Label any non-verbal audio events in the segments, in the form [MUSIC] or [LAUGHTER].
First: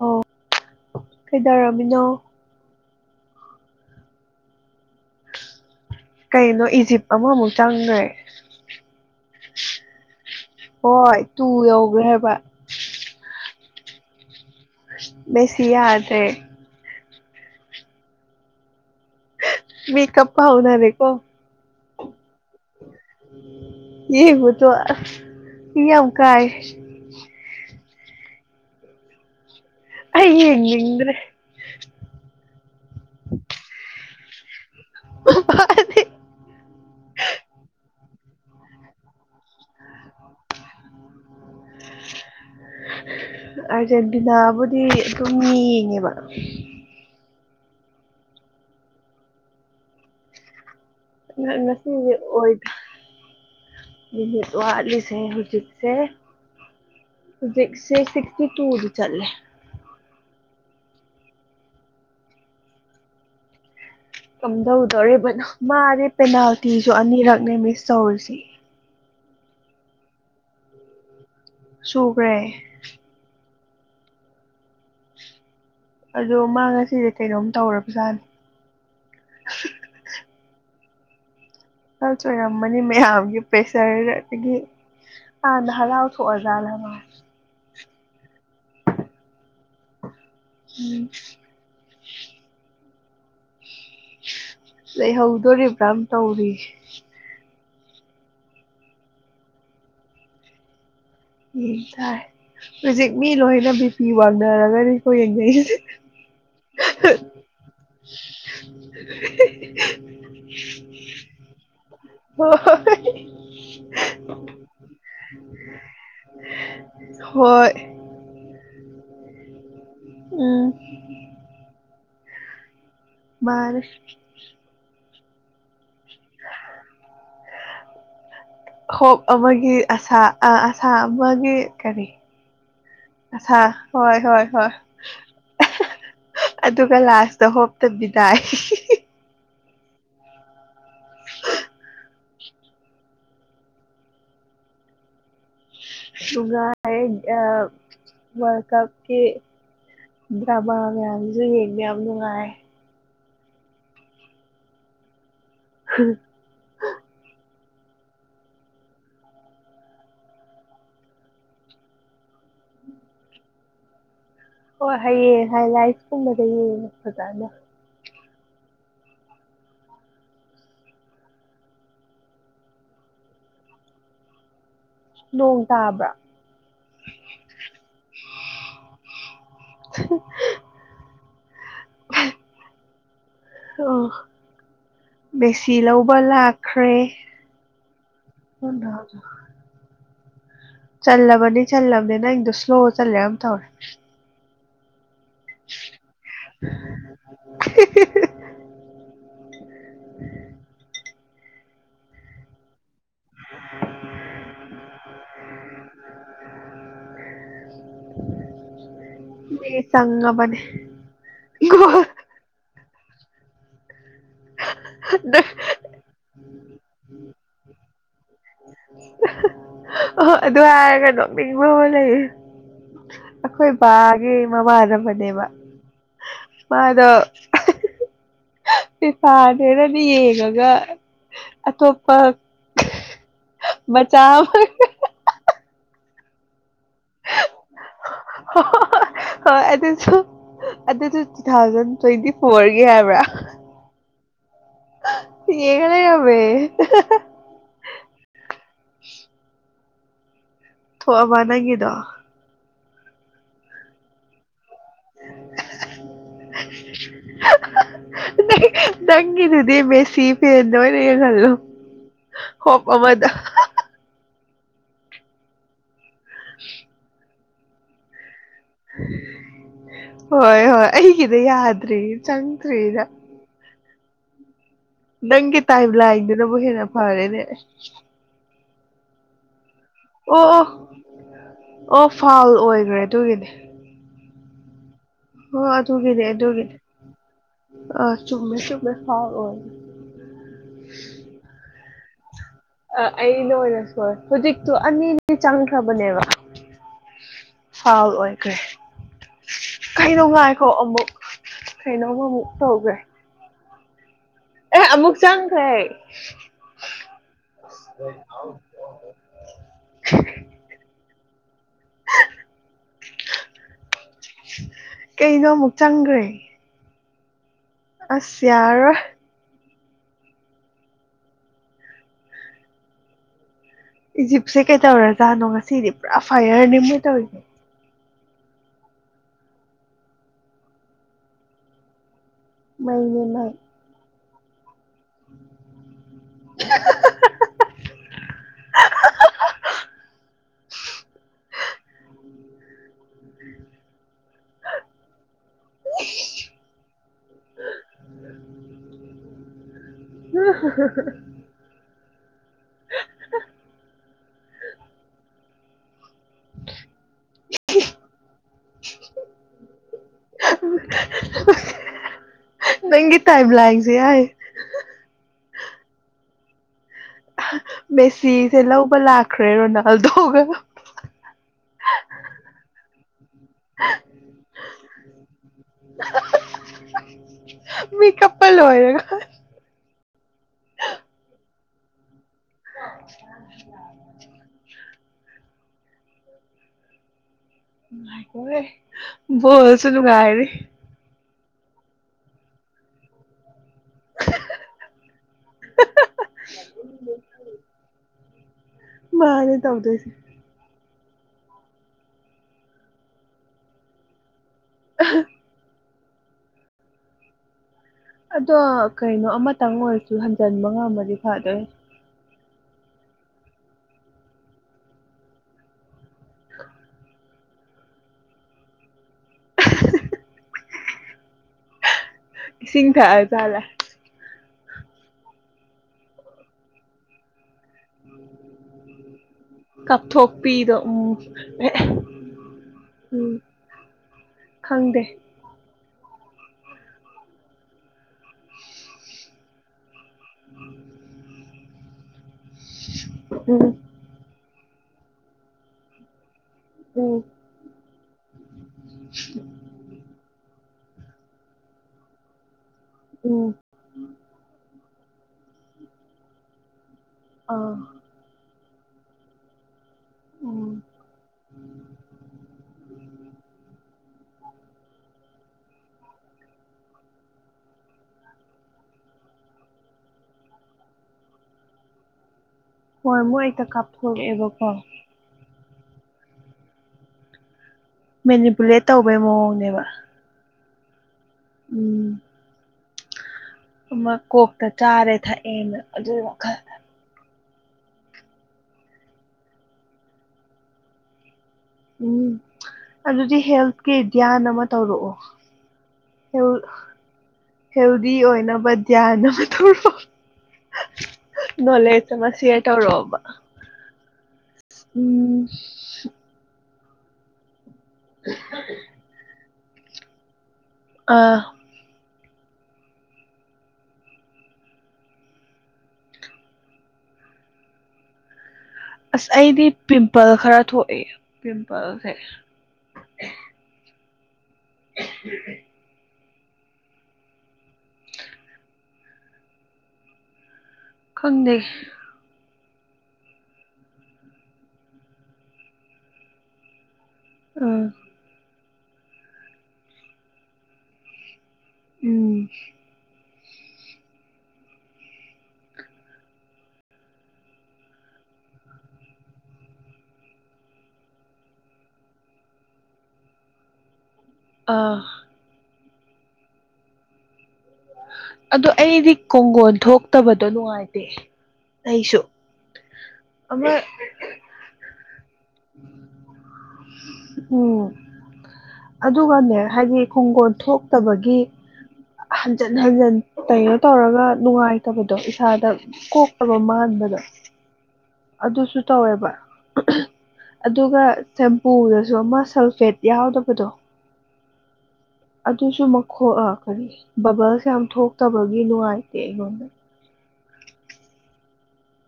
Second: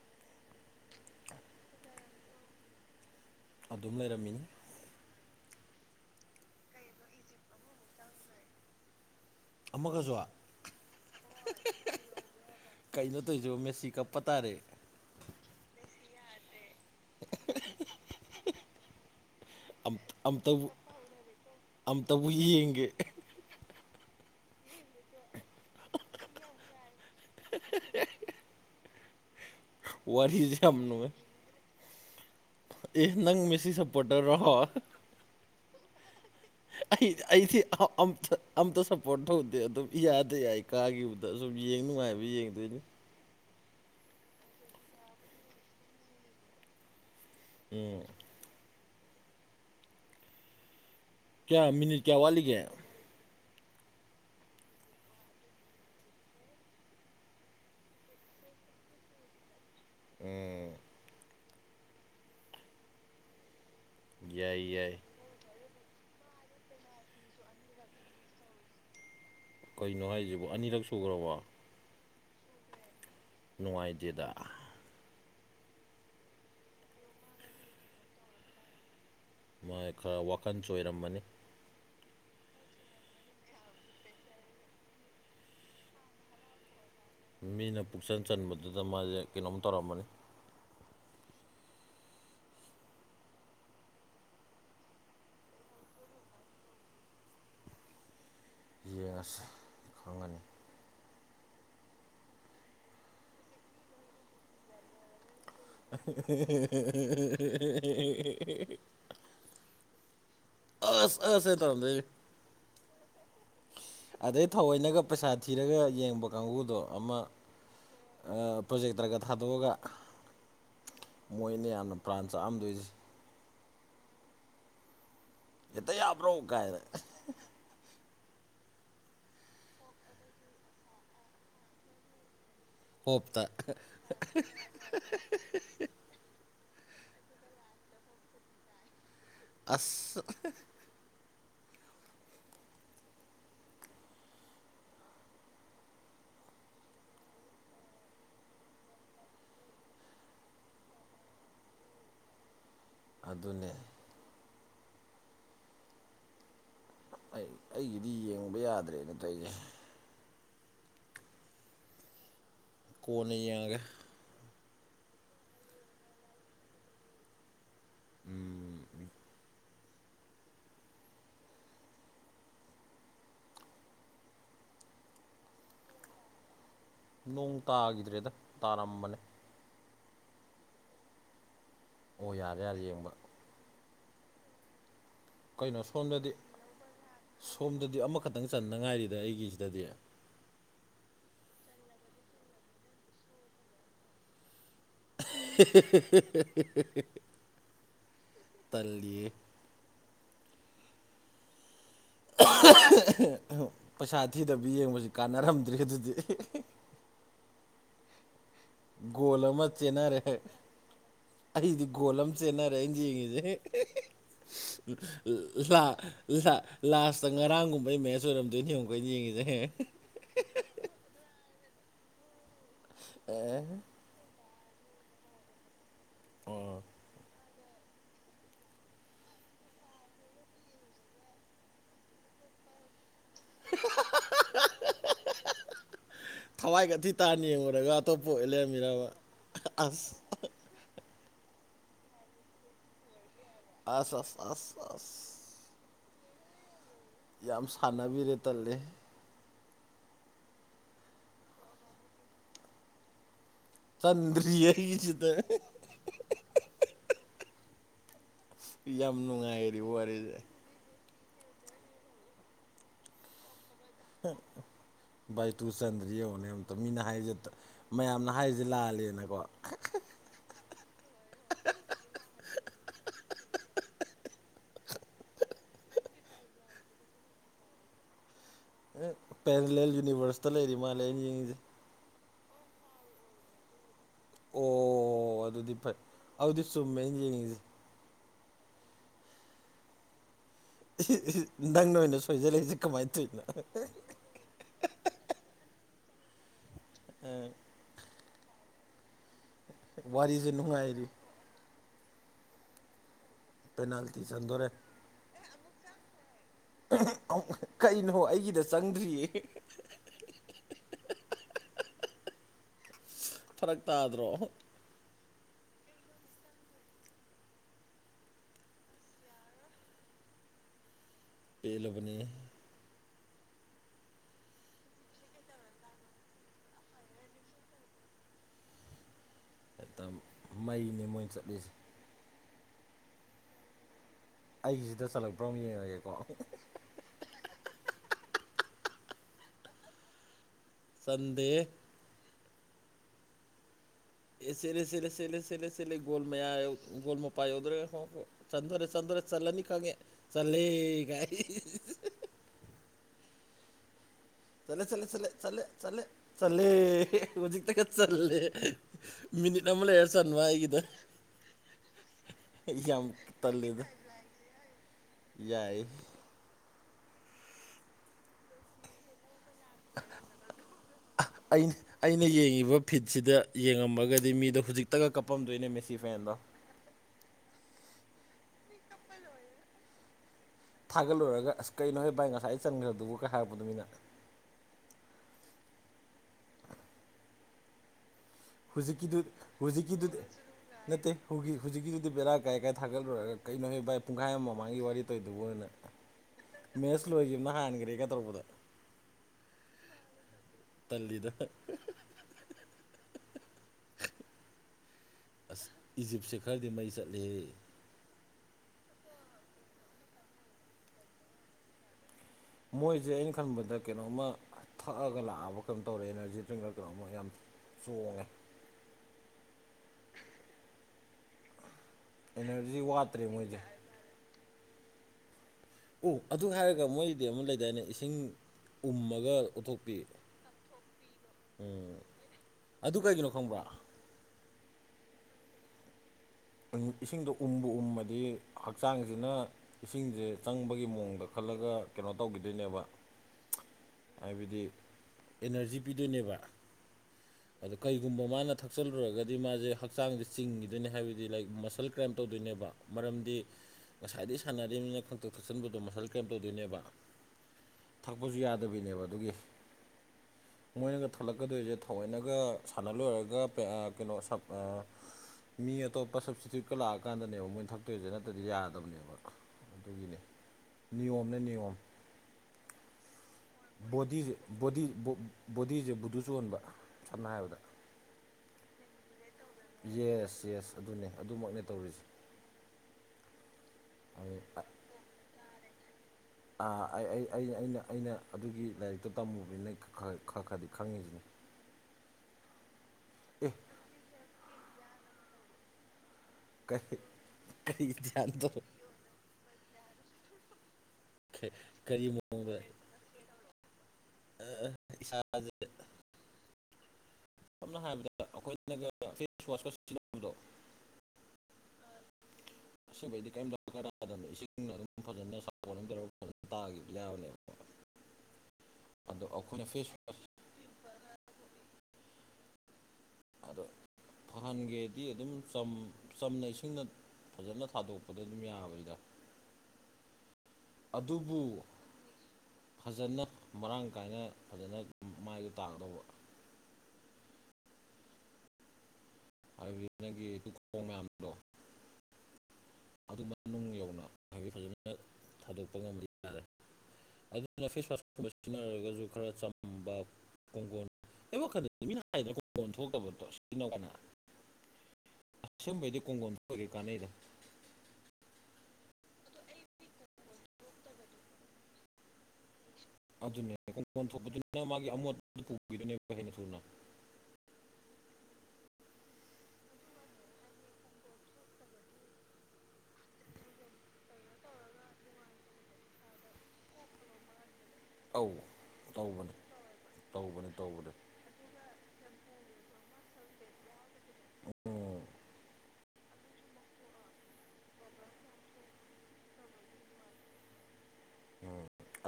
ꯑꯣ ꯀꯩꯗꯔꯝꯃꯤꯅꯣ ꯑꯗꯨꯝ ꯂꯩꯔꯝꯃꯤꯅꯤ ꯀꯩꯅꯣ ꯏꯖꯤꯞ ꯑꯃꯃꯨꯛ ꯆꯪꯈ꯭ꯔꯦ ꯑꯃꯒꯁꯨ ꯍꯣꯏ ꯇꯨ ꯌꯧꯈ꯭ꯔꯦꯕ ꯀꯩꯅꯣ ꯇꯧꯁꯤꯕ ꯃꯦꯁꯤ ꯀꯞꯄ ꯇꯥꯔꯦ ꯁꯤ ꯌꯥꯗ꯭ꯔꯦ ꯃꯤ ꯀꯞꯄ ꯑꯇꯕꯨ ꯍꯧꯅꯔꯦꯀꯣ ꯑꯝꯇꯕꯨ ꯌꯦꯡꯒꯦ ꯏꯕꯨꯗꯣ ꯏ ꯌꯥꯝ ꯀꯥꯏ [UNINTELLIGIBLE] ꯑ ꯋꯥꯔꯤꯁꯦ ꯌꯥꯝ ꯌꯦꯡꯅꯤꯡ ꯅꯨꯡꯉꯥꯏ ꯗꯔꯦ ꯑꯦ ꯅꯪ ꯃꯤꯁꯤ ꯁꯄꯣꯔꯇꯔꯔꯣ [UNINTELLIGIBLE] ꯑꯩ ꯑꯩꯗꯤ ꯑ ꯑꯝꯇ ꯁꯞꯄꯣꯔꯠ ꯇꯧꯗꯦ ꯑꯣ ꯌꯥꯗꯦ ꯌꯥꯏ ꯀꯥꯒꯤꯗ ꯑꯗ ꯁꯨꯝ ꯌꯦꯡ ꯅꯨꯡꯉꯥꯏꯕ ꯌꯦꯡꯗꯣꯏꯅꯦ ꯑꯥꯔꯖꯦꯟꯇꯤꯅꯥꯕꯨꯗꯤ ꯑꯗꯨꯝ ꯌꯦꯡꯉꯦꯕ ꯍ ꯀꯌꯥ ꯃꯤꯅꯤꯠ ꯉꯁꯤꯁ ꯀꯌꯥ ꯋꯥꯠꯂꯤꯒꯦ ꯑꯣꯏꯗ ꯋꯥꯠꯂꯤꯁꯦ ꯍꯧꯖꯤꯛꯁꯦ ꯁꯤꯁꯇꯤ ꯇꯨ ꯆꯂꯦ ꯎꯝ ꯌꯥꯏ ꯌꯥꯏ ꯀꯝꯗꯧꯗꯧꯔꯤꯕꯅꯣ ꯃꯥꯔꯦ ꯄꯦꯅꯥꯜꯇꯤꯁꯨ ꯑꯅꯤꯔꯛꯅꯦ ꯃꯤꯁ ꯇꯧꯔꯤꯁꯤ ꯀꯩꯅꯣ ꯍꯥꯏꯁꯤꯕꯨ ꯑꯅꯤꯔꯛ ꯁꯨꯈ꯭ꯔꯕ ꯁꯨꯈ꯭ꯔꯦ ꯅꯨꯡꯉꯥꯏꯇꯦꯗꯥ ꯑꯗꯣ ꯃꯥ ꯉꯁꯤꯗꯤ ꯀꯩꯅꯣꯝ ꯇꯧꯔꯕꯖꯥꯠꯅꯦ ꯃꯣꯏ ꯈꯔ ꯋꯥꯈꯜ ꯆꯣꯏꯔꯝꯕꯅꯤ ꯍꯜꯆ ꯑꯣꯏꯔꯝꯕꯅꯤ ꯃꯌꯥꯝꯒꯤ ꯄ꯭ꯔꯦꯁꯔ ꯑꯗꯒꯤ ꯑꯥꯙ ꯂꯥꯎꯁꯨꯑꯖꯥꯂ ꯃꯥ ꯃꯤꯅ ꯄꯨꯛꯆꯟ ꯆꯟꯕꯗꯨꯗ ꯃꯥꯁꯦ ꯀꯩꯅꯣꯝ ꯇꯧꯔꯝꯃꯅꯤ ꯎꯝ ꯂꯩꯍꯧꯗꯣꯔꯤꯕ꯭ꯔꯥ ꯑꯃ ꯇꯧꯔꯤ ꯌꯦꯡ ꯑꯁꯤ ꯈꯪꯉꯅꯤ ꯇꯥꯏ ꯍꯧꯖꯤꯛ ꯃꯤ ꯂꯣꯏꯅ ꯕꯤ ꯄꯤ ꯋꯥꯡꯅꯔꯒꯗꯤ ꯑꯩꯈꯣꯏ ꯌꯦꯡꯅꯔꯤꯁꯦ [UNINTELLIGIBLE] [UNINTELLIGIBLE] ꯑꯁ ꯑꯁ ꯑꯅ ꯇꯔꯝꯗ [UNINTELLIGIBLE] [UNINTELLIGIBLE] ꯑꯗꯩ ꯊꯑꯣꯏꯅꯒ ꯄꯩꯁꯥ ꯊꯤꯔꯒ ꯌꯦꯡꯕ ꯀꯥꯡꯕꯨꯗꯣ ꯑꯃ ꯍꯣꯏ ꯄ꯭ꯔꯣꯖꯦꯛꯇꯔꯒ ꯊꯥꯗꯣꯛꯑꯒ ꯎꯝ ꯃꯣꯏꯅ ꯌꯥꯝꯅ ꯄ꯭ꯔꯥꯟ ꯆꯥꯑꯝꯗꯣꯏꯁꯦ ꯃꯥꯅꯦ ꯍꯦꯛꯇ ꯌꯕ꯭ꯔꯣ ꯀꯥꯢꯅ ꯍꯣꯞ ꯑꯃꯒꯤ ꯑꯁꯥ ꯑꯁꯥ ꯑꯃꯒꯤ ꯀꯔꯤ ꯍꯣꯞꯇ ꯑ ꯍꯣꯏ ꯍꯣꯏ ꯍꯣꯏ ꯑꯗꯨꯒ ꯂꯥꯁꯇ ꯍꯣꯞꯇꯕꯤꯗꯥꯏ ꯑꯁ ꯒꯔ ꯀꯞꯀꯤ ꯗ꯭ꯔꯃꯥ ꯃꯌꯥꯝꯁꯨ ꯌꯦꯡꯕ ꯌꯥꯝ ꯅꯨꯡꯉꯥꯏ ꯑꯗꯨꯅꯦ ꯎꯝ ꯑꯩ ꯑꯩꯒꯤꯗꯤ ꯌꯦꯡꯕ ꯌꯥꯗ꯭ꯔꯦ ꯅꯠꯇ꯭ꯔ ꯑꯩꯁ ꯀꯣꯣꯟꯅ ꯌꯦꯡꯒ ꯍꯣꯏ ꯍꯌꯦꯡ ꯍꯥꯏ ꯂꯥꯏꯁꯀꯨꯝꯕꯗ ꯌꯦꯡꯉꯦ ꯐꯖꯅ ꯎꯝ ꯎꯝ ꯅꯣꯡ ꯇꯥꯕ꯭ꯔꯥ ꯅꯣꯡ ꯇꯥꯈꯤꯗ꯭ꯔꯦꯗ ꯇꯥꯔꯝꯕꯅꯦ [UNINTELLIGIBLE] ꯑꯣ ꯌꯥꯔꯦ ꯌꯥꯔ ꯌꯦꯡꯕ ꯑ ꯀꯩꯅꯣ ꯁꯣꯝꯗꯗꯤ ꯁꯣꯝꯗꯗꯤ ꯑꯃꯈꯛꯇꯪ ꯆꯟꯅꯉꯥꯏꯔꯤꯗ ꯑꯩꯒꯤꯁꯤꯗꯗꯤ ꯆꯜꯂꯕꯅꯤ ꯆꯜꯂꯕꯅꯤ ꯅꯪ ꯑꯩꯗꯣ ꯁ꯭ꯂꯣ ꯆꯜꯂꯦ ꯑꯃ ꯇꯧꯔꯦ ꯇꯜꯌꯦ ꯎ ꯄꯩꯁꯥ ꯊꯤꯗꯕꯤ ꯌꯦꯡꯕꯁꯤ ꯀꯥꯟꯅꯔꯝꯗ꯭ꯔꯔꯤ ꯑꯗꯨꯗꯤ ꯒꯣꯜ ꯑꯃ ꯆꯦꯟꯅꯔꯦ ꯆꯪꯉꯕꯅꯦ ꯑꯩꯗꯤ ꯒꯣꯜ ꯑꯃ ꯟꯅ ꯔꯦꯖꯉꯖꯦ ꯂꯥꯁꯇ ꯉꯔꯥꯡꯒꯨꯝꯕꯩ ꯃꯦꯠꯆ ꯑꯣꯏꯔꯝꯗꯣꯏꯅꯦ ꯑꯃꯨꯛ ꯑꯩꯅ ꯌꯦꯡꯉꯤꯁꯦ ꯑꯗꯨ ꯍꯥꯏꯔꯒ ꯅꯣ ꯅꯤꯡꯕ ꯑꯃ ꯂꯩꯌꯦ ꯑꯦ ꯑꯩꯈꯣꯏꯕꯕꯥ ꯃꯃꯥꯗ ꯐꯅꯦꯕ ꯑꯣ ꯃꯥꯗꯣ ꯄꯐꯥꯅꯦꯅ ꯌꯦꯡꯉꯒ ꯑꯇꯣꯞꯄ ꯆ ꯊꯋꯥꯏꯒꯊꯤ ꯇꯥꯅ ꯌꯦꯡꯉꯨꯔꯒ ꯑꯇꯣꯞꯄ ꯑꯣꯏ ꯂꯩꯔꯝꯃꯤꯔꯕ ꯑꯁ ꯑꯗꯨꯗꯨ ꯇꯨ ꯊꯥꯎꯖꯟ ꯇ꯭ꯋꯦꯟꯇꯤ ꯐꯣꯔꯒꯤ ꯍꯥꯏꯕ꯭ꯔꯥ ꯑꯁ ꯑꯁ ꯑꯁ ꯑꯁ ꯌꯦꯒꯦ ꯅꯃꯦ ꯌꯥꯝ ꯁꯥꯟꯅꯕꯤꯔꯦ ꯇꯜꯂꯦ ꯊꯣꯛꯑꯕ ꯅꯪꯉꯗꯣ ꯆꯗ꯭ꯔꯁꯤꯗ ꯌꯥꯝ ꯇꯪꯗꯨꯗꯤ ꯅꯨꯡꯉꯥꯏꯔꯤ ꯃꯦꯁꯤ ꯋꯥꯔꯤꯁꯦ ꯄꯦ ꯅꯅ ꯌꯦꯡꯍꯜꯂꯨ ꯍꯣꯞ ꯑꯃꯗ ꯕꯥꯏꯇꯨ ꯆꯟꯗ꯭ꯔ ꯌꯧꯣꯅꯦ ꯑ ꯑꯃꯇ ꯃꯤꯅ ꯍꯥꯏꯖ ꯃꯌꯥꯝꯅ ꯍꯥꯏ ꯖꯤꯜꯂꯥꯂꯅꯀꯣ ꯍꯣꯏ ꯍꯣꯏ ꯑꯩꯒꯤꯗ ꯌꯥꯗ꯭ꯔꯔꯤ ꯆꯪꯗ꯭ꯔꯔꯤꯗ ꯅꯪꯒꯤ ꯇꯥꯏꯝ ꯂꯥꯏꯡꯗꯨꯅꯕꯨ ꯍꯦꯟꯅ ꯐꯔꯦꯅꯦ ꯑꯦ ꯄꯦꯔꯂꯦꯜ ꯑꯣ ꯌꯨꯅꯤꯚꯔꯁꯇ ꯑꯣ ꯂꯩꯔꯤ ꯃꯥꯜꯂꯦ ꯑꯩꯅ ꯌꯦꯡꯉꯤꯁꯦ ꯑꯣ ꯐꯥꯜ ꯑꯣꯏꯈ꯭ꯔꯦ ꯑꯗꯨꯒꯤꯗꯤ ꯑꯣ ꯑꯗꯨꯗꯤ ꯐꯩ ꯑꯗꯨꯒꯤꯅꯦ ꯑꯗꯨꯗꯤ ꯑꯗꯨꯒꯤꯅꯦ ꯆꯨꯝꯃꯦꯅ ꯌꯦꯡꯉꯉꯤꯁꯦ ꯑ ꯆꯨꯝꯃꯦ ꯆꯃꯦꯦ ꯐꯥꯎꯣꯏ ꯅꯪ ꯅꯉꯣꯏꯅ ꯁꯣꯏꯖ ꯂꯩꯁꯤꯦ ꯑ ꯑꯩꯅ ꯑꯣꯏꯅ ꯁ ꯍꯧꯖꯤꯛꯇꯣ ꯑꯅꯤꯅꯤ ꯆꯪꯈ꯭ꯔꯕꯅꯦꯕ ꯑ ꯐꯥꯎꯜ ꯑꯣꯏꯈ꯭ꯔꯦ ꯀꯩꯗꯧ ꯋꯥꯔꯤꯁꯦ ꯉꯥꯏꯈꯣ ꯅꯨꯡꯉꯥꯏꯔꯤ ꯑꯃꯨꯛ ꯍꯩꯅꯕꯨ ꯃꯛꯇꯧꯒꯦ ꯄꯦꯅꯥꯜꯇꯤ ꯁꯟꯗꯣꯔꯦ ꯆꯪꯈ꯭ꯔꯦ ꯀꯩꯅꯣ ꯑꯩꯒꯤꯗ ꯆꯪꯗ꯭ꯔꯤꯌꯦ [UNINTELLIGIBLE] ꯐꯔꯛ ꯇꯥꯗ꯭ꯔꯣ ꯀꯩꯅꯣ ꯑꯃꯨꯛ ꯆꯪꯒ꯭ꯔꯦ ꯑꯁ ꯌꯥꯔꯣꯏ ꯄꯦꯜꯂꯕꯅꯤ ꯏꯖꯤꯞꯁꯦ ꯀꯩꯗꯧꯔꯖꯥꯠꯅꯣ ꯉꯁꯤꯗꯤ ꯄꯨꯔꯥ ꯐꯥꯏꯌꯔꯅꯦ ꯃꯣꯏ ꯇꯧꯔꯤꯖꯤ ꯍꯦꯇꯝ ꯃꯩꯅꯤ ꯃꯣꯏ ꯆꯠꯂꯤꯁꯤ ꯃꯩꯅꯦ ꯃꯩ ꯑꯩꯒꯤꯖꯤꯗ ꯆꯜꯂꯛꯄ꯭ꯔ ꯑꯃꯨꯛ ꯌꯦꯡꯉꯒꯦꯀꯣ [UNINTELLIGIBLE] ꯆꯟꯗꯦ ꯑꯦ ꯆꯦꯜꯂꯦ ꯆꯦꯜꯂꯦ ꯆꯦꯜꯂꯦ ꯆꯦꯜꯂꯦ ꯆꯦꯜꯂꯦ ꯒꯣꯜ ꯃꯌꯥꯌꯧ ꯎꯒꯣꯜ ꯃꯄꯥ ꯌꯧꯗꯧꯔꯦ ꯈꯣ ꯈꯣ ꯆꯟꯗꯣꯔꯦ ꯆꯟꯗꯣꯔꯦ ꯆꯜꯂꯅꯤ ꯈꯪꯉꯦ ꯆꯜꯂꯦ ꯒꯥꯏ ꯆꯜꯂꯦ ꯆꯜꯂꯦ ꯆꯜꯂꯦ ꯆꯜꯂꯦ ꯆꯜꯂꯦ ꯆꯜꯂꯦ ꯍꯧꯖꯤꯛ ꯇꯒ ꯆꯜꯂꯦ ꯃꯤꯅꯤꯠ ꯑꯃ ꯂꯩꯔꯥ ꯆꯟꯕ꯭ꯋꯥꯏ ꯑꯩꯒꯤꯗꯣ ꯅꯪꯒꯤ ꯇꯥꯏꯝ ꯇꯜꯂꯦꯗ ꯂꯥꯏꯟꯖꯦ ꯍꯥꯏ [UNINTELLIGIBLE] ꯌꯥꯏ ꯃꯦꯁꯤꯁꯦ ꯂꯧꯕ ꯂꯥꯛꯈ꯭ꯔꯦ ꯔꯣꯅꯥꯜꯗꯣꯒ ꯑꯩ [UNINTELLIGIBLE] ꯑꯩꯅ ꯌꯦꯡꯉꯤꯕ ꯐꯤꯠꯁꯤꯗ ꯌꯦꯡꯉꯝꯃꯒꯗꯤ ꯃꯤꯗꯣ ꯍꯧꯖꯤꯛꯇꯒ ꯀꯞꯄꯝꯗꯣꯏꯅꯦ ꯃꯦꯁꯤ ꯐꯦꯟꯗꯣ ꯃꯤ ꯀꯞꯄ ꯂꯣꯏꯔ [UNINTELLIGIBLE] ꯊꯥꯒꯠꯂꯨꯔꯒ ꯑꯁ ꯀꯩꯅꯣꯍꯦ ꯚꯥꯏ ꯉꯁꯥꯏ ꯆꯟꯒ꯭ꯔꯗꯨꯕꯨ ꯀꯥꯏ ꯍꯥꯏꯔꯛꯄꯗꯣ ꯃꯤꯅ [UNINTELLIGIBLE] ꯍꯧꯖꯤꯛꯀꯤꯗꯨꯠ ꯕꯣꯜꯁꯨ ꯍꯧꯖꯤꯛꯀꯤꯗꯨꯠ ꯅꯨꯡꯉꯥꯏꯔꯤ ꯅꯠꯇꯦ ꯍꯧ ꯍꯧꯖꯤꯛꯀꯤꯗꯨꯗꯤ ꯕꯦꯔꯥ ꯀꯥꯏ ꯀꯥꯏ ꯊꯥꯒꯠꯂꯨꯔꯒ ꯀꯩꯅꯣꯍꯦ ꯚꯥꯏ ꯄꯨꯡꯒꯥꯏ ꯑꯃ ꯃꯃꯥꯡꯒꯤ ꯋꯥꯔꯤ ꯇꯧꯏꯗꯨꯕꯨꯅ ꯃꯦꯁ ꯂꯣꯏꯒꯤꯕꯅ ꯍꯥꯟꯒ꯭ꯔꯦ ꯀ ꯇꯧꯕꯗꯣ ꯑꯗꯨꯅꯤ ꯇꯧꯗꯣꯏꯁꯤ ꯇꯜꯂꯤꯗ [UNINTELLIGIBLE] ꯑꯁ ꯏꯖꯤꯞꯁꯦ ꯈꯔꯗꯤ ꯃꯩ ꯆꯠꯂꯦ ꯑꯗꯣ ꯀꯩꯅꯣ ꯑꯃꯇꯪ ꯑꯣꯏꯔꯖꯨ ꯍꯟꯖꯟꯕ ꯉꯝꯃꯗꯤ ꯐꯗꯣꯏꯅꯤ ꯃꯣꯏꯖꯦ ꯑꯩꯅ ꯈꯟꯕꯗ ꯀꯩꯅꯣꯝꯃ ꯊꯛꯑꯒ ꯂꯥꯛꯑꯕ ꯀꯩꯅꯣꯝ ꯇꯧꯔꯦ ꯑꯦꯅꯔꯖꯤ ꯗ꯭ꯔꯤꯡꯂꯥ ꯀꯩꯅꯣꯝꯃ ꯌꯥꯝ [UNINTELLIGIBLE] [UNINTELLIGIBLE] ꯑꯦꯅꯔꯖꯤ ꯏꯁꯤꯡ ꯋꯥꯠꯇ꯭ꯔꯦ ꯃꯣꯏꯖꯦ ꯊꯛꯑꯖꯥꯠꯂ ꯑꯣ ꯑꯗꯨ ꯍꯥꯏꯔꯒ ꯃꯣꯏꯗꯤ ꯑꯃ ꯂꯩꯗꯥꯏꯅꯦ ꯏꯁꯤꯡ ꯎꯝꯃꯒ ꯑꯣꯠꯊꯣꯛꯄꯤ ꯀꯞꯊꯣꯛꯄꯤꯗꯣ ꯎꯝ ꯑꯗꯨ ꯎꯝ ꯀꯩꯒꯤꯅꯣ ꯈꯪꯕ꯭ꯔꯥ ꯈꯪꯗꯦ [UNINTELLIGIBLE] ꯏꯁꯤꯡꯗꯣ ꯎꯝꯕꯨ ꯎꯨꯝꯃꯗꯤ ꯍꯛꯆꯥꯡꯖꯤꯅ ꯏꯁꯤꯡꯖꯦ ꯆꯪꯕꯒꯤ ꯃꯑꯣꯡꯗ ꯈꯜꯂꯒ ꯀꯩꯅꯣ ꯇꯧꯒꯤꯗꯣꯏꯅꯦꯕ ꯎꯝ ꯍꯥꯏꯕꯗꯤ ꯑꯦꯅꯔꯖꯤ ꯄꯤꯗꯣꯏꯅꯦꯕ ꯎꯝ ꯑꯗ ꯀꯩꯒꯨꯝꯕ ꯃꯥꯅ ꯊꯛꯆꯜꯂꯨꯔꯒꯗꯤ ꯃꯥꯖꯦ ꯍꯛ ꯆꯥꯡꯗ ꯆꯤꯡꯈꯤꯗꯣꯏꯅꯦ ꯍꯥꯏꯕꯗꯤ ꯂꯥꯏꯛ ꯃꯁꯜ ꯀ꯭ꯔꯥꯏꯝ ꯇꯧꯗꯣꯏꯅꯦꯕ ꯃꯔꯝꯗꯤ ꯎꯝ ꯉꯁꯥꯏꯗꯩ ꯁꯥꯟꯅꯔꯤꯝꯅꯤꯅ ꯈꯡꯊꯛ ꯊꯛꯆꯟꯕꯗꯣ ꯃꯁꯜ ꯀꯔꯦꯝ ꯇꯧꯗꯣꯏꯅꯦꯕ ꯑꯥ ꯊꯛꯄꯖꯨ ꯌꯥꯗꯕꯤꯅꯦꯕ ꯑꯗꯨꯒꯤ ꯎꯝ ꯃꯣꯏꯅꯒ ꯊꯛꯂꯛꯀꯗꯣꯏꯖꯦ ꯅꯒ ꯁꯥꯟꯅ ꯂꯣꯏꯔꯒ ꯑ ꯀꯩꯅꯣ ꯁꯞ ꯑ ꯃꯤ ꯑꯇꯣꯞꯄ ꯁꯞꯁꯇꯤꯇ꯭ꯌꯨꯠꯀ ꯂꯥꯛꯑꯀꯥꯟꯗꯅꯦꯕ ꯃꯣꯏꯅ ꯊꯛꯇꯣꯏꯖꯦ ꯅꯠꯇ꯭ꯔꯗꯤ ꯌꯥꯗꯕꯅꯦꯕ ꯑꯗꯨꯒꯤꯅꯦ ꯅꯤꯌꯣꯝꯅꯦ ꯅꯤꯌꯣꯝ ꯍꯣꯏ ꯃꯣꯏ ꯕꯣꯗꯤꯖꯦ ꯀꯥꯞꯊꯣꯔꯛꯑꯦꯕꯀꯣ ꯕꯣꯗꯤꯖꯦ ꯕꯣ ꯕꯣꯗꯤꯖꯦ ꯕꯨꯗꯨ ꯆꯨꯍꯟꯕ ꯁꯝꯅ ꯍꯥꯏꯔꯕꯗ ꯃꯦꯅꯤꯄꯨꯂꯦꯠ ꯇꯧꯕꯩ ꯃꯑꯣꯡꯅꯦ ꯌꯦꯁ ꯌꯦꯁ ꯑꯗꯨꯅꯦ ꯑꯗꯨꯃꯛꯅꯦ ꯇꯧꯔꯤꯁꯦ ꯎꯝ ꯑꯃ ꯀꯣꯛꯇ ꯆꯥꯔꯦ ꯊꯛꯑꯦꯅ ꯑꯗꯨꯒꯤꯜ ꯑꯩ ꯑꯩꯅ ꯑꯩꯅ ꯑꯗꯨꯒꯤ ꯂꯥꯏꯔꯤꯛꯇꯣ ꯇꯝꯃꯨꯕꯅꯤꯅ ꯈ ꯈꯔ ꯈꯔꯗꯤ ꯈꯪꯉꯤꯁꯤꯅꯤ ꯎꯝ ꯑꯗꯨꯗꯤ ꯍꯦꯜꯊꯀꯤ ꯙ꯭ꯌꯥꯟ ꯑꯃ ꯇꯧꯔꯛꯑꯣ ꯍꯦꯜ ꯀꯔꯤ ꯀꯔꯤ ꯍꯦꯜꯗꯤ ꯙ꯭ꯌꯥꯟ ꯇꯧ ꯑꯣꯏꯅꯕ ꯙ꯭ꯌꯥꯟ ꯑꯃ ꯊꯣꯛꯔꯛꯑꯣ ꯅꯂ ꯀꯔꯤ ꯆ ꯃꯥꯁꯤꯌꯥ ꯃꯑꯣꯡꯗ ꯇ ꯔꯕꯥ ꯎꯝ ꯏꯁꯥꯁꯦ ꯁꯝꯅ ꯍꯥꯏꯔꯕꯗ ꯑꯩꯈꯣꯏ ꯐꯦ ꯋꯥꯁꯀ ꯁꯤꯖꯤꯟꯅꯕꯗꯣ ꯑꯥ [UNINTELLIGIBLE] ꯐꯖꯅ ꯇꯧꯔ ꯇꯥꯈꯤꯕ ꯌꯥꯕꯅꯦꯕ ꯑꯗꯣ ꯑꯁ ꯑꯩꯗꯤ ꯑꯩꯈꯣꯏꯅ ꯐꯦꯁ ꯋꯥꯁ ꯄꯤꯝꯄꯜ ꯈꯔ ꯊꯣꯛꯏ ꯄꯤꯝꯄꯜꯁꯦ ꯑꯗꯣ ꯑꯍꯟꯒꯦꯗꯤ ꯑꯗꯨꯝ ꯁꯝ ꯆꯝꯅ ꯏꯁꯤꯡꯅ ꯐꯖꯅ ꯊꯥꯗꯣꯛꯄꯗ ꯑꯗꯨꯝ ꯌꯥꯕꯅꯤꯗ ꯑꯗꯨꯕꯨ ꯈꯪꯗꯦ ꯐꯖꯅ ꯃꯔꯥꯡ ꯀꯥꯏꯅ ꯐꯖꯅ ꯃꯥꯏꯗꯣ ꯇꯥꯛꯒꯗꯧꯕ ꯑꯥ ꯍꯥꯏꯕꯗꯤ ꯅꯪꯒꯤ ꯈꯣꯡꯌꯥꯝ ꯎꯝ ꯑꯗꯨ ꯃꯅꯨꯡ ꯌꯧꯅ ꯍꯥꯏꯗꯤ ꯐꯖꯅ ꯊꯥꯗꯣꯛꯄ ꯉꯝꯕꯗꯤ ꯌꯥꯔꯦ ꯑꯗꯨꯅ ꯐꯦꯁ ꯋꯥꯁꯀꯨꯝꯕ ꯁꯤꯖꯤꯟꯅꯔꯒꯁꯨ ꯈꯔ ꯆꯝꯕ ꯈꯣꯡꯒꯣꯟ ꯀꯟꯗ ꯃꯤꯅ ꯍꯥꯏꯗ꯭ꯔ ꯈꯣꯡꯒꯣꯟ ꯊꯣꯛꯇꯕꯗꯣ ꯁꯤꯅ ꯀ ꯑꯥ ꯑꯁꯨꯝꯕꯩꯗꯤ ꯀꯣꯡꯒꯣꯝꯣꯏꯒꯦ ꯀꯥꯟꯅꯩꯔ ꯑꯣ ꯑꯩꯗꯤ ꯀꯣꯡꯒꯣꯟ ꯊꯣꯛꯇꯕꯗꯣ ꯅꯨꯡꯉꯥꯏꯇꯦ ꯑꯩꯁꯨ ꯑꯗꯨꯅꯦ ꯀ ꯑꯃ ꯂꯣꯟ ꯊꯣꯛꯄꯗꯨꯅ ꯃꯥꯒꯤ ꯑꯃꯣꯠꯄꯗꯨ ꯄꯨꯗꯨꯣꯏꯅꯦꯕ ꯍꯦꯟꯅ ꯊꯨꯅ ꯑꯣ ꯑꯗꯨꯒꯅꯦ ꯍꯥꯏꯗꯤ ꯈꯨꯡꯒꯣꯣꯟ ꯊꯣꯛꯇꯕꯒꯤ ꯍꯟꯖꯟ ꯍꯟꯖꯤꯟ ꯀꯩꯅꯣ ꯇꯧꯔꯒ ꯅꯨꯡꯉꯥꯏꯇꯕꯗꯣ ꯏꯁꯥꯗ ꯀꯣꯛꯑꯕ ꯃꯥꯟꯕꯗꯣ ꯑꯧ ꯑꯗꯨꯁꯨ ꯇꯧꯋꯦꯕ ꯇꯧꯕꯅꯦ ꯇꯧꯕꯅꯦ ꯇꯧꯕꯅꯦ ꯑꯗꯨꯒ ꯁꯦꯝꯄꯨꯗꯁꯨ ꯑꯃ ꯁꯜꯐꯦꯠ ꯌꯥꯎꯗꯕꯗꯣ ꯑꯣ ꯑꯗꯨꯁꯨ ꯃꯈꯣꯛ ꯀꯔꯤ ꯕꯕꯜꯁ ꯌꯥꯝ ꯊꯣꯛꯇꯕꯒꯤ ꯅꯨꯡꯉꯥꯏꯇꯦ ꯑꯩꯉꯣꯟꯗ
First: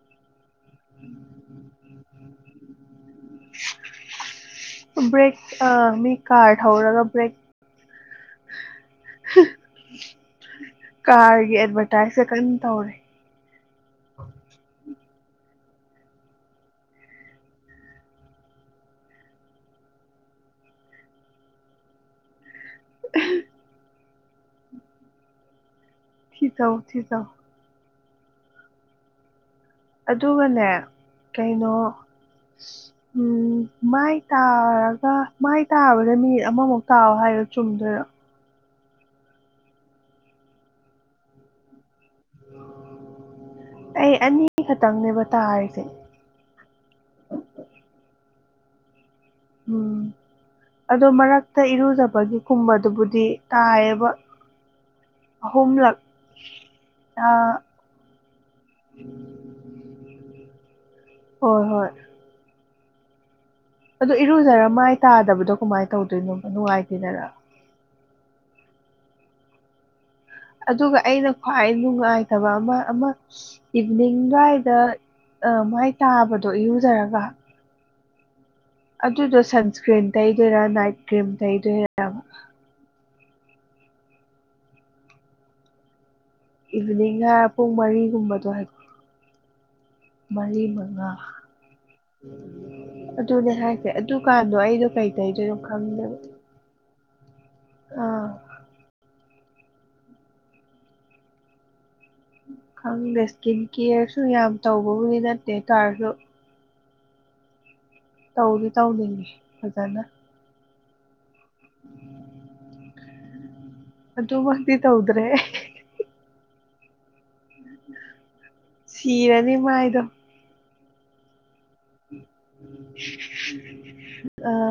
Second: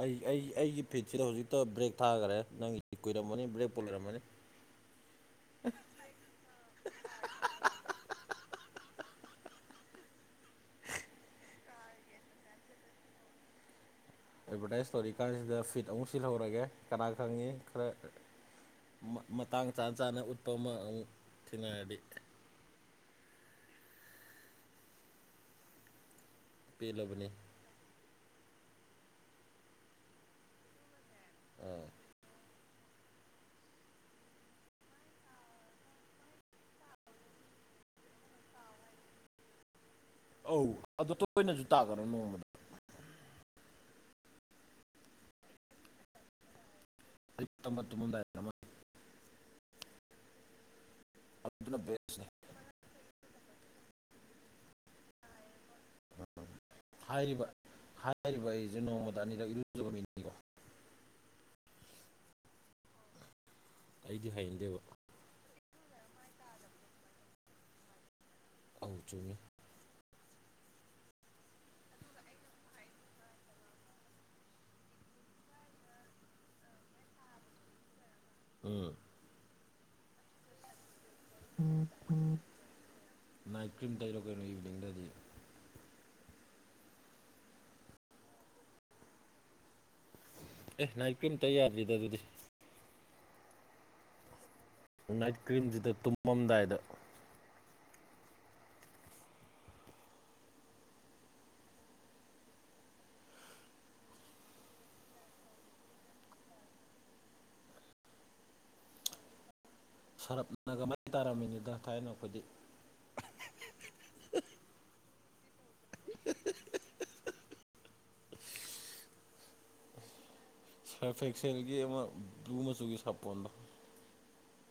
ꯑꯩ ꯑꯩ ꯑꯩꯒꯤ ꯐꯤꯠꯁꯤꯗ ꯍꯧꯖꯤꯛꯇ ꯕ꯭ꯔꯦꯛ ꯊꯥꯈꯔꯦ ꯅꯪꯒꯤ ꯀꯨꯏꯔꯝꯃꯅꯤ ꯕ꯭ꯔꯦꯛ ꯄꯣ ꯂꯩꯔꯝꯃꯅꯤ ꯕ꯭ꯔꯦꯛ ꯑ ꯃꯤ ꯀꯥ ꯊꯎꯔꯒ ꯭ꯔꯦꯛ ꯀꯥꯔꯒꯤ ꯑꯦꯗꯚꯔꯇꯥꯏꯁꯁꯦ ꯀꯝ ꯇꯧꯔꯦ ꯑꯦꯗꯚꯔꯇꯥꯏꯁ ꯇꯧꯔꯤꯛ ꯀꯥꯟꯁꯤꯗ ꯐꯤꯠ ꯑꯃꯨꯛ ꯁꯤꯜꯍꯧꯔꯒꯦ ꯀꯅꯥ ꯈꯪꯉꯤ ꯈꯔ ꯃꯇꯥꯡ ꯆꯥꯅ ꯆꯥꯅ ꯎꯠꯄ ꯑꯃ ꯊꯦꯡꯅꯔꯗꯤ [UNINTELLIGIBLE] ꯆꯥꯎꯧ ꯊꯤ ꯆꯧ ꯄꯦꯜꯂꯕꯅꯤ ꯑꯗꯨꯒꯅꯦ ꯀꯩꯅꯣ ꯎꯝ ꯃꯥꯏ ꯇꯥꯔꯒ ꯃꯥꯏ ꯇꯥꯕꯗ ꯃꯤꯅꯤꯠ ꯑꯃꯃꯨꯛ ꯇꯥꯑꯣ ꯍꯥꯏꯔꯣ ꯆꯨꯝꯗꯣꯏꯔꯣ ꯑꯧ ꯑꯗꯣ ꯇꯣꯏꯅꯁꯨ ꯇꯥꯒ꯭ꯔꯣ ꯅꯣꯡꯃꯗ ꯑꯩ ꯑꯅꯤ ꯈꯛꯇꯪꯅꯦꯕ ꯇꯥꯔꯤꯁꯦ ꯑꯌꯨꯛꯇ ꯑꯃꯥ ꯇꯨꯝꯂꯝꯗꯥꯏꯗ ꯑꯃꯥ ꯎꯝ ꯑꯗꯣ ꯃꯔꯛꯇ ꯑꯗꯨꯅ ꯕꯦꯁꯅꯤ ꯏꯔꯨꯖꯕꯒꯤ ꯀꯨꯝꯕꯗꯨꯕꯨꯗꯤ ꯇꯥꯏꯌꯦꯕ ꯑꯍꯨꯝꯂꯛ ꯎ ꯑ ꯍꯥꯏꯔꯤꯕ ꯍꯥꯏꯔꯤꯕ ꯑꯩꯁꯦ ꯅꯣꯡꯃꯗ ꯑꯅꯤꯔꯛ ꯏꯔꯨꯖꯕ ꯃꯤꯅꯤꯀꯣ ꯍꯣꯏ ꯍꯣꯏ꯫ ꯑꯗꯣ ꯑꯩꯗꯤ ꯏꯔꯨꯖꯔ ꯍꯩꯅꯗꯦꯕ ꯃꯥꯏ ꯇꯥꯗꯕꯗꯣ ꯀꯃꯥꯏꯅ ꯇꯧꯗꯣꯏꯅꯣ ꯅꯨꯡꯉꯥꯏꯇꯦꯗꯅ꯫ ꯑꯧ ꯆꯨꯝꯃꯤ꯫ ꯑꯗꯨꯒ ꯑꯩꯅ ꯈ꯭ꯋꯥꯏ ꯅꯨꯡꯉꯥꯏꯇꯕ ꯑꯃ ꯑꯃ ꯁ ꯏꯚꯅꯤꯡ ꯗꯨꯋꯥꯏꯗ ꯑ ꯃꯥꯏ ꯇꯥꯕꯗꯣ ꯏꯔꯨꯖꯔꯒ ꯎꯝ꯫ ꯑꯗꯨꯗꯣ ꯁꯟꯁꯀ꯭ꯔꯤꯟ ꯇꯩꯗꯣꯏꯔꯥ ꯅꯥꯏꯠ ꯀ꯭ꯔꯤꯝ ꯇꯩꯗꯣꯏꯔꯥ [UNINTELLIGIBLE] ꯅꯥꯏꯠ ꯀ꯭ꯔꯤꯝ ꯇꯩꯔꯣ ꯀꯩꯅꯣ ꯏꯚꯤꯅꯤꯡꯗꯗꯤ꯫ ꯏꯚꯤꯅꯤꯡꯗꯥ ꯄꯨꯡ ꯃꯔꯤꯒꯨꯝꯕꯗꯣ ꯍꯥꯏ꯫ ꯃꯔꯤ ꯑꯦ ꯃꯉꯥ ꯅꯥꯏꯠ ꯀꯔꯤꯝ ꯇꯩ ꯌꯥꯗ꯭ꯔꯤꯗ ꯑꯗꯨꯗꯤ꯫ ꯑꯗꯨꯅꯦ ꯍꯥꯏꯁꯦ ꯑꯗꯨꯀꯥꯟꯗꯣ ꯑꯩꯗꯣ ꯀꯩ ꯅꯥꯏꯠ ꯇꯩꯗꯣꯏꯅꫭ ꯀ꯭ꯔꯤꯝꯁꯤꯗ ꯈꯪꯗꯦꯕ꯫ ꯇꯨꯝꯃꯝꯗꯥꯏꯗ ꯑꯥ꯫ ꯈꯪꯗꯦ ꯁ꯭ꯀꯤꯟ ꯀꯦꯔꯁꯨ ꯌꯥꯝ ꯇꯧꯕꯕꯨꯗꯤ ꯅꯠꯇꯦ ꯇꯥꯔꯁꯨ ꯇꯧꯗꯤ ꯇꯧꯅꯤꯡꯉꯤ ꯐꯖꯅ꯫ ꯁꯔꯞꯅꯒ ꯃꯥꯏ ꯇꯥꯔꯝꯃꯤꯅꯤꯗ ꯊꯥꯏꯅ ꯑꯩꯈꯣꯏꯗꯤ꯫ ꯑꯗꯨꯃꯛꯇꯤ ꯇꯧꯗ꯭ꯔꯦ꯫ [UNINTELLIGIBLE] [UNINTELLIGIBLE] ꯇꯤꯔꯅꯤ ꯃꯥꯥꯏꯗꯣ꯫ ꯁꯥꯔꯐ ꯑꯦꯛꯁꯦꯜꯒꯤ ꯑꯃ ꯕ꯭ꯂꯨ ꯃꯆꯨꯒꯤ ꯁꯥꯄꯣꯟꯗꯣ꯫ ꯑꯥ